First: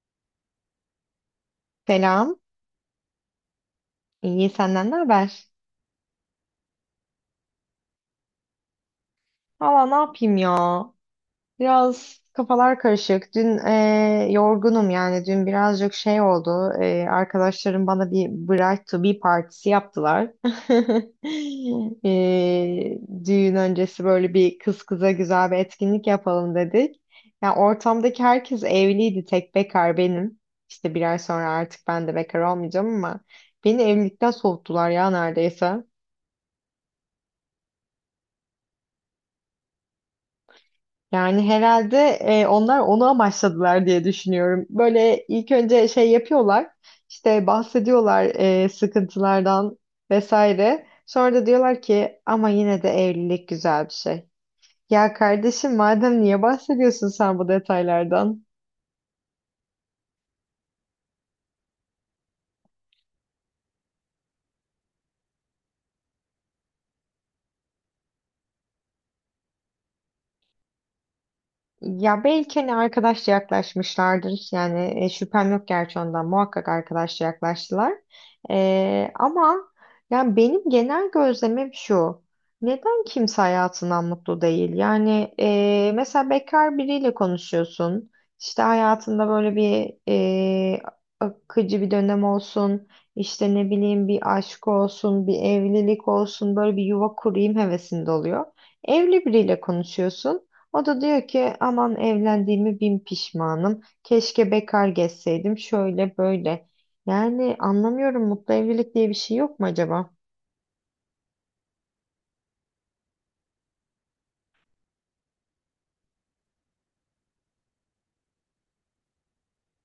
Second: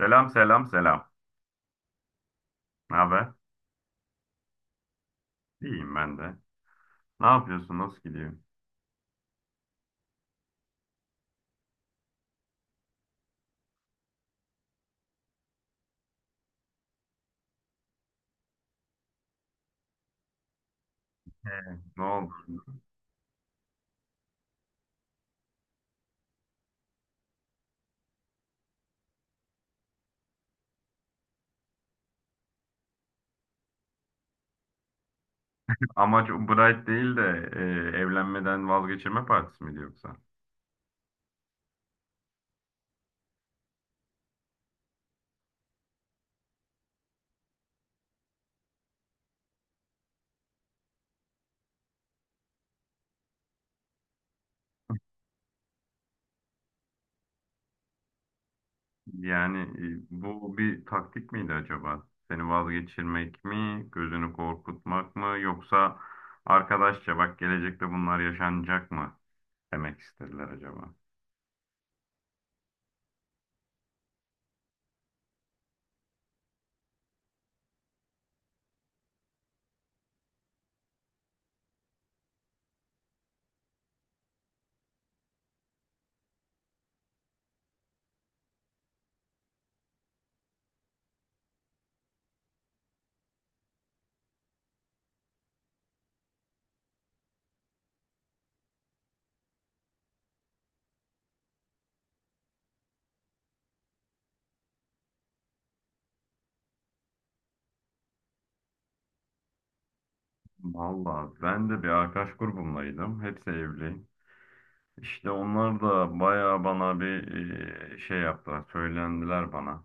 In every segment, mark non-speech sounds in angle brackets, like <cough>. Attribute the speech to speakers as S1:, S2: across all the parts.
S1: Selam selam selam.
S2: Selam.
S1: Ne haber?
S2: İyi senden ne haber?
S1: İyiyim ben de. Ne yapıyorsun? Nasıl gidiyor?
S2: Valla ne yapayım ya? Biraz kafalar karışık. Dün yorgunum yani. Dün birazcık şey oldu. Arkadaşlarım bana bir Bright to be partisi yaptılar. <laughs>
S1: Ne oldu? <laughs>
S2: Eee, düğün öncesi böyle bir kız kıza güzel bir etkinlik yapalım dedik. Ya ortamdaki herkes evliydi. Tek bekar benim. İşte bir ay sonra artık ben de bekar olmayacağım ama beni evlilikten soğuttular ya neredeyse.
S1: Amaç Bright değil de evlenmeden vazgeçirme partisi miydi yoksa?
S2: Yani herhalde onlar onu amaçladılar diye düşünüyorum. Böyle ilk önce şey yapıyorlar, işte bahsediyorlar sıkıntılardan vesaire. Sonra da diyorlar ki ama yine de evlilik güzel bir şey. Ya kardeşim madem niye bahsediyorsun sen bu detaylardan?
S1: Yani bu bir taktik miydi acaba? Seni vazgeçirmek mi, gözünü korkutmak mı, yoksa arkadaşça bak, gelecekte bunlar yaşanacak mı demek istediler acaba?
S2: Ya belki hani arkadaşça yaklaşmışlardır. Yani şüphem yok gerçi ondan. Muhakkak arkadaşça yaklaştılar. Ama yani benim genel gözlemim şu. Neden kimse hayatından mutlu değil? Yani mesela bekar biriyle konuşuyorsun. İşte hayatında böyle bir e, akıcı bir dönem olsun. İşte ne bileyim bir aşk olsun, bir evlilik olsun. Böyle bir yuva kurayım hevesinde oluyor. Evli biriyle konuşuyorsun. O da diyor ki aman evlendiğimi bin pişmanım. Keşke bekar gezseydim şöyle böyle. Yani anlamıyorum mutlu evlilik diye bir şey yok mu acaba?
S1: Vallahi ben de bir arkadaş grubumdaydım. Hepsi evli. İşte onlar da bayağı bana bir şey yaptılar, söylendiler bana.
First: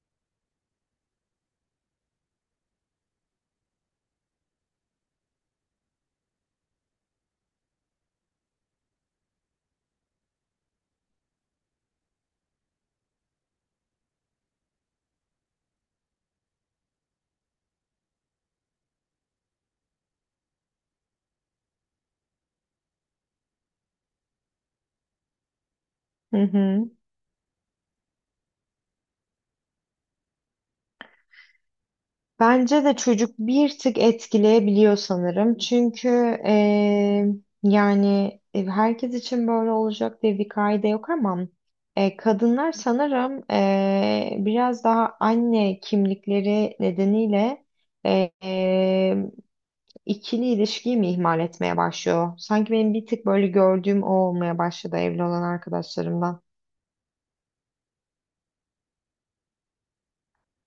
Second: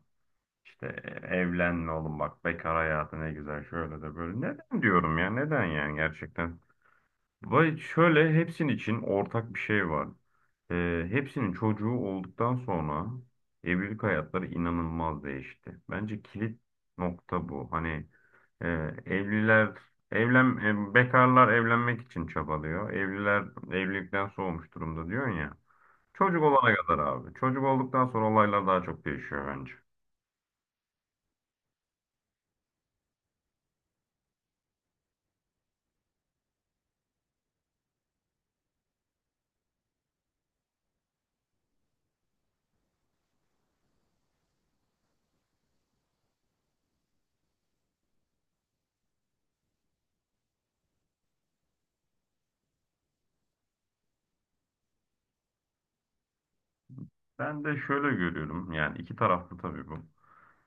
S1: İşte evlenme oğlum, bak bekar hayatı ne güzel, şöyle de böyle. Neden diyorum ya, neden yani, gerçekten. Vay, şöyle hepsinin için ortak bir şey var. Hepsinin çocuğu olduktan sonra evlilik hayatları inanılmaz değişti. Bence kilit nokta bu. Hani e, evliler evlen bekarlar evlenmek için çabalıyor. Evliler evlilikten soğumuş durumda diyorsun ya.
S2: Hı
S1: Çocuk olana
S2: hı.
S1: kadar abi. Çocuk olduktan sonra olaylar daha çok değişiyor bence.
S2: Bence de çocuk bir tık etkileyebiliyor sanırım. Çünkü eee, yani herkes için böyle olacak diye bir kaide yok ama kadınlar sanırım biraz daha anne kimlikleri nedeniyle eee ikili ilişkiyi mi ihmal etmeye başlıyor? Sanki benim bir tık böyle gördüğüm o olmaya başladı evli olan arkadaşlarımdan.
S1: Ben de şöyle görüyorum. Yani iki taraflı tabii bu.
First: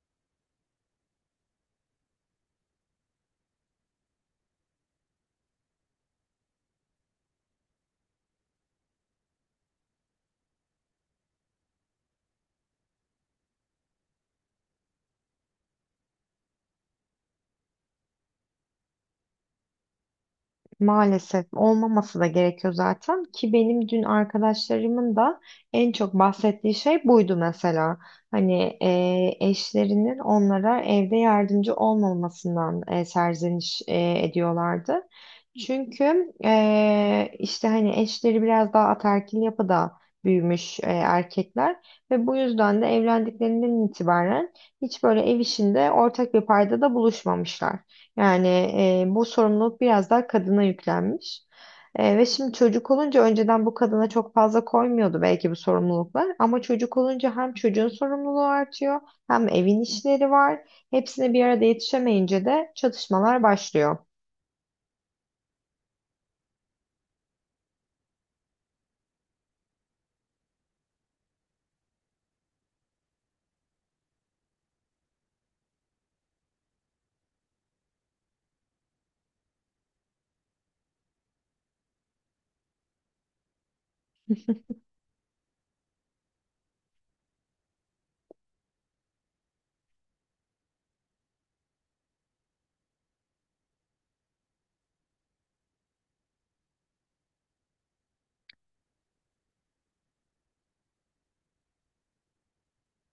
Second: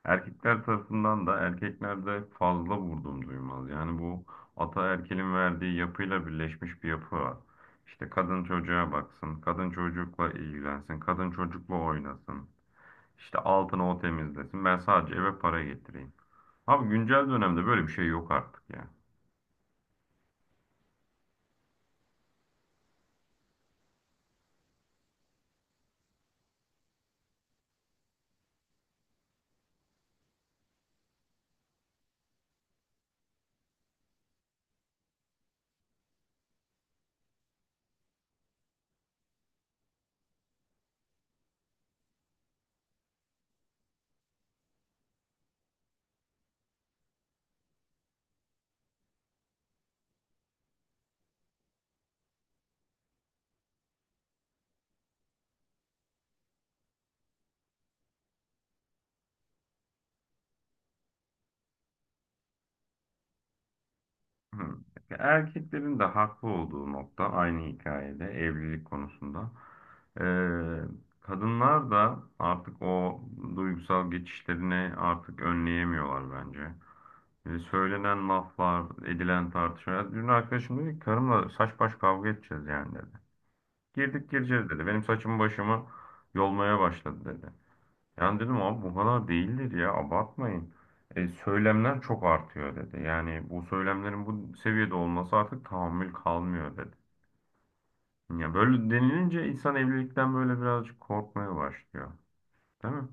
S1: Erkekler tarafından da erkeklerde fazla vurdum duymaz. Yani bu ataerkilin verdiği yapıyla birleşmiş bir yapı var. İşte kadın çocuğa baksın, kadın çocukla ilgilensin, kadın çocukla oynasın. İşte altını o temizlesin. Ben sadece eve para getireyim. Abi güncel dönemde böyle bir şey yok artık ya.
S2: Maalesef olmaması da gerekiyor zaten ki benim dün arkadaşlarımın da en çok bahsettiği şey buydu mesela. Hani eşlerinin onlara evde yardımcı olmamasından serzeniş ediyorlardı. Çünkü işte hani eşleri biraz daha ataerkil yapıda büyümüş erkekler ve bu yüzden de evlendiklerinden itibaren hiç böyle ev işinde ortak bir paydada buluşmamışlar. Yani bu sorumluluk biraz daha kadına yüklenmiş. Ve şimdi çocuk olunca önceden bu kadına çok fazla koymuyordu belki bu sorumluluklar. Ama çocuk olunca hem çocuğun sorumluluğu artıyor hem evin işleri var. Hepsine bir arada yetişemeyince de çatışmalar başlıyor.
S1: Hı. Erkeklerin de haklı olduğu nokta aynı hikayede evlilik konusunda. Ee, Kadınlar da artık o duygusal geçişlerini artık önleyemiyorlar bence. Söylenen laflar, edilen tartışmalar. Dün arkadaşım dedi ki karımla saç baş kavga edeceğiz yani dedi. Girdik gireceğiz dedi. Benim saçımı başımı yolmaya başladı dedi. Yani dedim, abi bu kadar değildir ya, abartmayın. Söylemler çok artıyor dedi. Yani bu söylemlerin bu seviyede olması artık tahammül kalmıyor dedi. Ya böyle denilince insan evlilikten böyle birazcık korkmaya başlıyor. Değil mi?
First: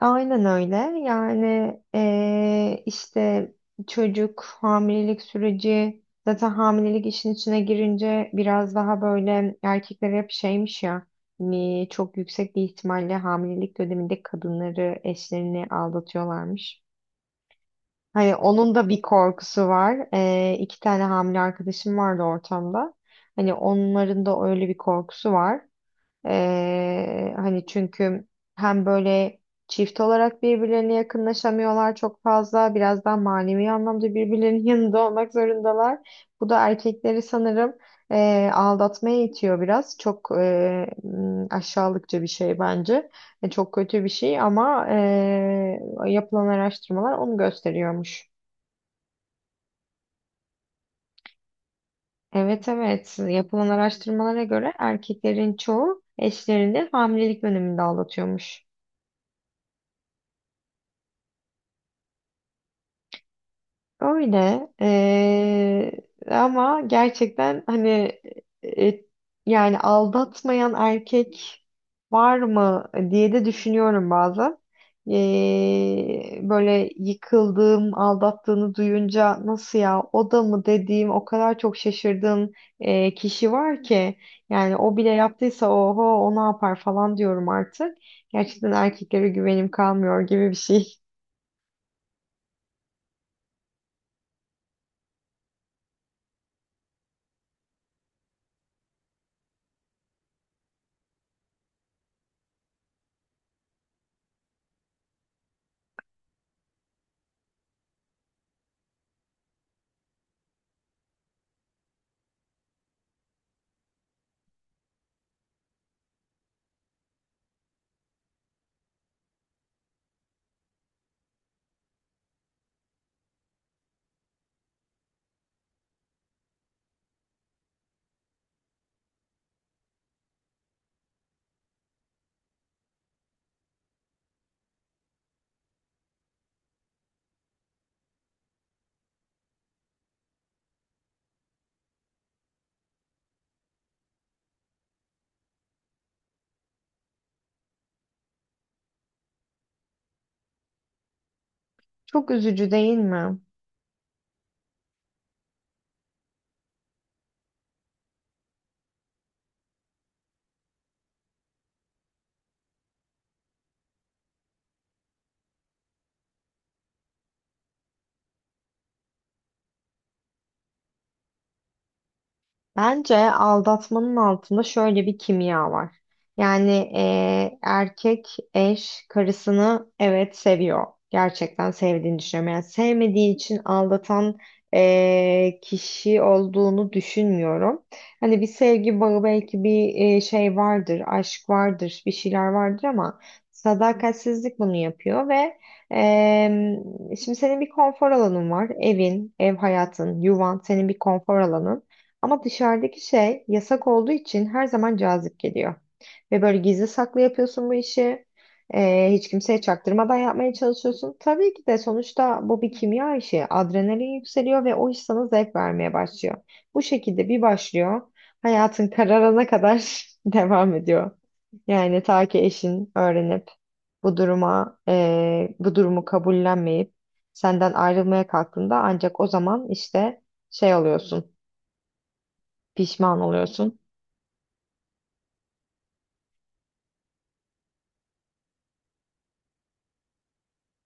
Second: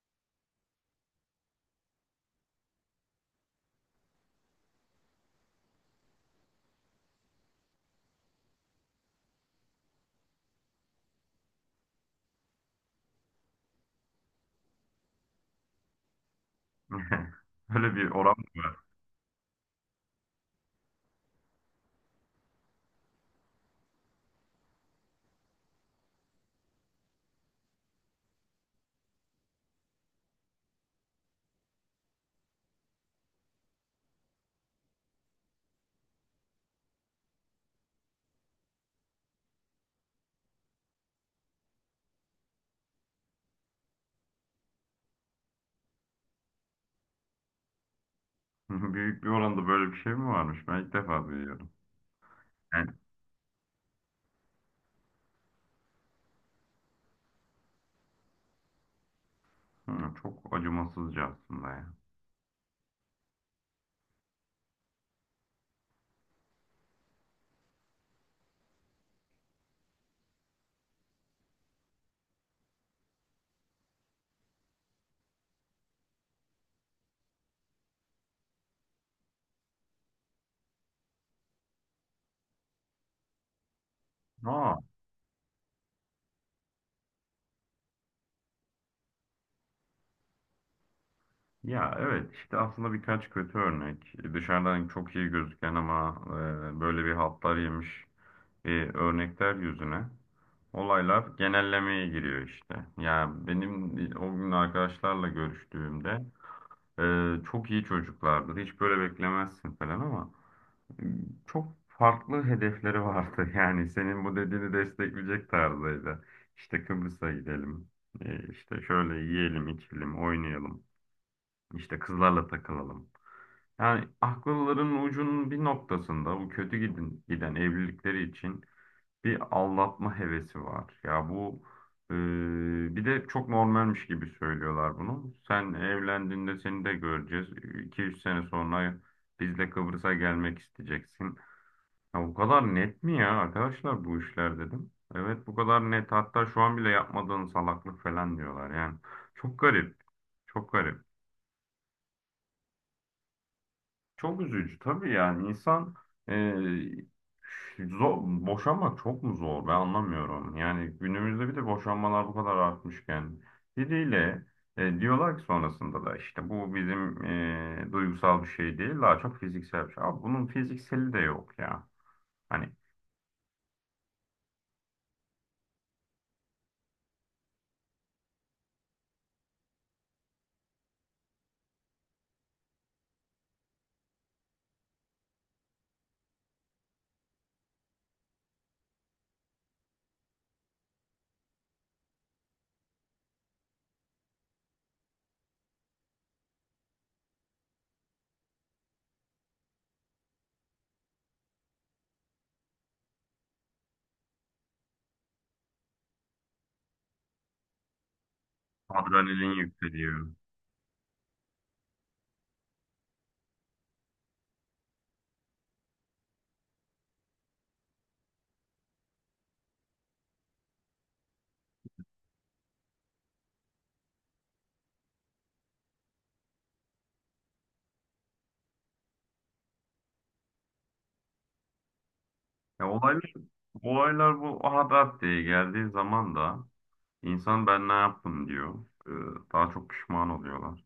S2: Aynen öyle. Yani işte çocuk hamilelik süreci zaten hamilelik işin içine girince biraz daha böyle erkekler hep şeymiş ya hani çok yüksek bir ihtimalle hamilelik döneminde kadınları eşlerini aldatıyorlarmış.
S1: <laughs> Böyle bir oran
S2: Hani
S1: mı
S2: onun
S1: var?
S2: da bir korkusu var. İki tane hamile arkadaşım vardı ortamda. Hani onların da öyle bir korkusu var. Hani çünkü hem böyle çift olarak birbirlerine yakınlaşamıyorlar çok fazla. Biraz daha manevi anlamda birbirlerinin <laughs> yanında olmak zorundalar. Bu da erkekleri sanırım aldatmaya itiyor biraz. Çok aşağılıkça bir şey bence. Çok kötü bir şey ama yapılan araştırmalar onu gösteriyormuş.
S1: <laughs> Büyük bir oranda böyle bir şey mi varmış? Ben ilk defa duyuyorum.
S2: Evet
S1: Yani,
S2: evet yapılan araştırmalara göre erkeklerin çoğu eşlerini hamilelik döneminde aldatıyormuş.
S1: hı, çok acımasızca aslında ya.
S2: Öyle ama gerçekten hani e, yani aldatmayan erkek var mı diye de düşünüyorum bazen. Böyle yıkıldığım, aldattığını duyunca nasıl ya o da mı dediğim o kadar çok şaşırdığım kişi var ki yani
S1: Aa,
S2: o bile yaptıysa oho o ne yapar falan diyorum artık. Gerçekten erkeklere güvenim kalmıyor gibi bir şey. <laughs>
S1: ya evet, işte aslında birkaç kötü örnek. Dışarıdan çok iyi gözüken ama böyle bir haltlar yemiş örnekler yüzüne, olaylar genellemeye giriyor işte. Yani benim o gün arkadaşlarla görüştüğümde e, çok iyi çocuklardı. Hiç böyle beklemezsin falan ama e, çok farklı hedefleri vardı. <laughs> Yani senin bu dediğini destekleyecek tarzdaydı. İşte Kıbrıs'a gidelim. E, işte şöyle yiyelim, içelim, oynayalım. İşte kızlarla takılalım. Yani akılların ucunun bir noktasında bu kötü giden evlilikleri için bir aldatma hevesi var. Ya bu bir de çok normalmiş gibi söylüyorlar bunu. Sen evlendiğinde seni de göreceğiz. İki üç sene sonra biz de Kıbrıs'a gelmek isteyeceksin. Ya bu kadar net mi ya arkadaşlar bu işler dedim. Evet, bu kadar net. Hatta şu an bile yapmadığın salaklık falan diyorlar yani. Çok garip. Çok garip.
S2: Çok üzücü değil mi?
S1: Çok üzücü tabii, yani insan, boşanmak çok mu zor, ben anlamıyorum. Yani günümüzde bir de boşanmalar bu kadar artmışken, biriyle diyorlar ki sonrasında da işte bu bizim duygusal bir şey değil, daha çok fiziksel bir şey. Abi bunun fizikseli de yok ya. Hani
S2: Bence aldatmanın altında şöyle bir kimya var. Yani erkek eş karısını evet seviyor. Gerçekten sevdiğini düşünüyorum. Yani sevmediği için aldatan kişi olduğunu düşünmüyorum. Hani bir sevgi bağı belki bir şey vardır, aşk vardır, bir şeyler vardır ama sadakatsizlik bunu yapıyor ve eee, şimdi senin bir konfor alanın var. Evin, ev hayatın, yuvan senin bir konfor alanın. Ama dışarıdaki şey yasak olduğu için her zaman cazip geliyor. Ve böyle gizli saklı yapıyorsun bu işi. Hiç
S1: adrenalin
S2: kimseye çaktırmadan
S1: yükseliyor.
S2: yapmaya çalışıyorsun. Tabii ki de sonuçta bu bir kimya işi. Adrenalin yükseliyor ve o iş sana zevk vermeye başlıyor. Bu şekilde bir başlıyor. Hayatın kararına kadar <laughs> devam ediyor. Yani ta ki eşin öğrenip bu duruma, bu durumu kabullenmeyip senden ayrılmaya kalktığında ancak o zaman işte şey oluyorsun.
S1: Ya
S2: Pişman
S1: olaylar,
S2: oluyorsun.
S1: olaylar bu adat diye geldiği zaman da insan ben ne yaptım diyor. E, Daha çok pişman oluyorlar.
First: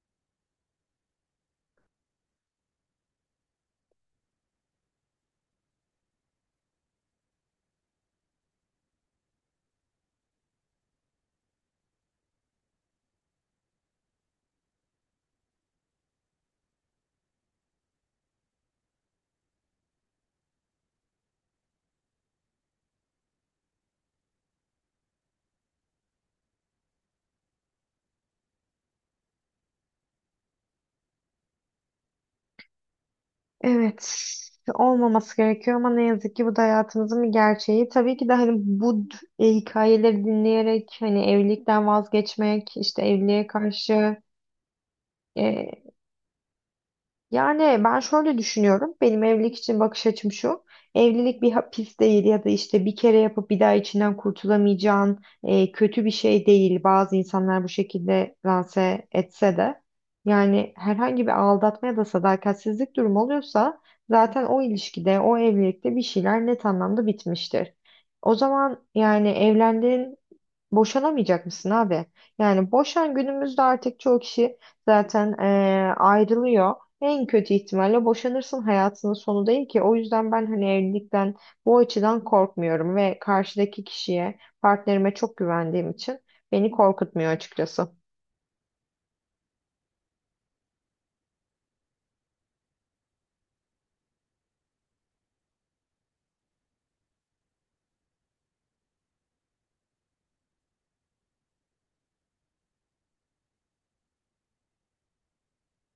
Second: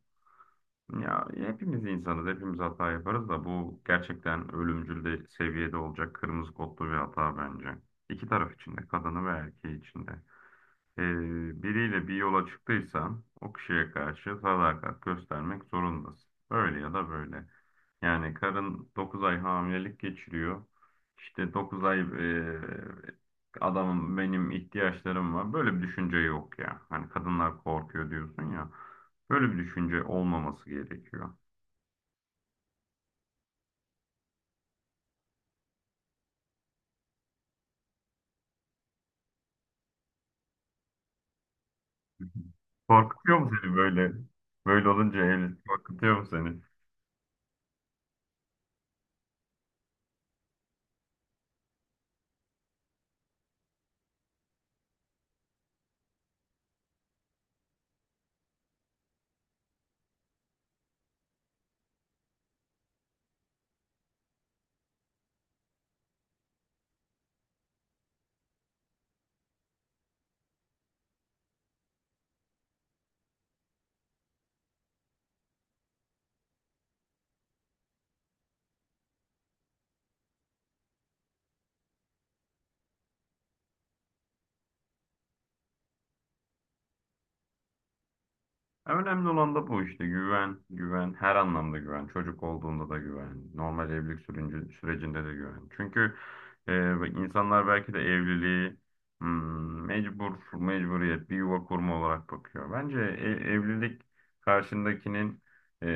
S1: Ya hepimiz insanız, hepimiz hata yaparız da, bu gerçekten ölümcül de seviyede olacak, kırmızı kodlu bir hata bence. İki taraf için de, kadını ve erkeği için de. Biriyle bir yola çıktıysan o kişiye karşı sadakat göstermek zorundasın. Öyle ya da böyle. Yani karın 9 ay hamilelik geçiriyor. İşte 9 ay, adamın benim ihtiyaçlarım var, böyle bir düşünce yok ya. Hani kadınlar korkuyor diyorsun ya. Böyle bir düşünce olmaması gerekiyor.
S2: Evet, olmaması gerekiyor ama ne yazık ki bu da hayatımızın bir gerçeği. Tabii ki de hani hikayeleri dinleyerek hani evlilikten vazgeçmek, işte
S1: Korkutuyor
S2: evliliğe
S1: mu seni böyle?
S2: karşı
S1: Böyle olunca evlilik
S2: e,
S1: korkutuyor mu seni?
S2: yani ben şöyle düşünüyorum. Benim evlilik için bakış açım şu. Evlilik bir hapis değil ya da işte bir kere yapıp bir daha içinden kurtulamayacağın kötü bir şey değil. Bazı insanlar bu şekilde lanse etse de. Yani herhangi bir aldatma ya da sadakatsizlik durumu oluyorsa zaten o ilişkide, o evlilikte bir şeyler net anlamda bitmiştir. O zaman yani evlendin. Boşanamayacak mısın abi? Yani boşan günümüzde artık çoğu kişi zaten ayrılıyor. En kötü ihtimalle boşanırsın hayatının sonu değil ki. O yüzden ben hani evlilikten bu açıdan korkmuyorum ve karşıdaki kişiye, partnerime çok güvendiğim için beni korkutmuyor açıkçası.
S1: Ya, önemli olan da bu işte: güven, güven, her anlamda güven. Çocuk olduğunda da güven, normal evlilik sürecinde de güven. Çünkü bak, insanlar belki de evliliği mecburiyet, bir yuva kurma olarak bakıyor. Bence evlilik karşındakinin e,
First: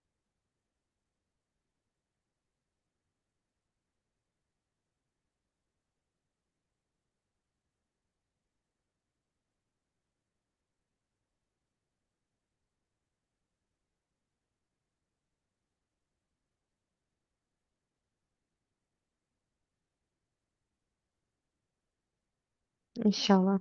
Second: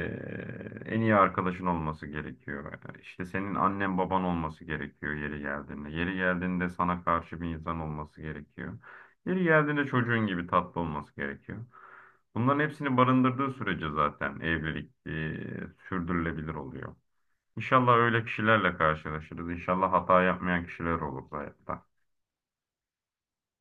S1: en iyi arkadaşın olması gerekiyor. İşte senin annen baban olması gerekiyor yeri geldiğinde. Yeri geldiğinde sana karşı bir insan olması gerekiyor. Yeri geldiğinde çocuğun gibi tatlı olması gerekiyor. Bunların hepsini barındırdığı sürece zaten evlilik sürdürülebilir oluyor. İnşallah öyle kişilerle karşılaşırız. İnşallah hata yapmayan kişiler olur hayatta.
S2: İnşallah.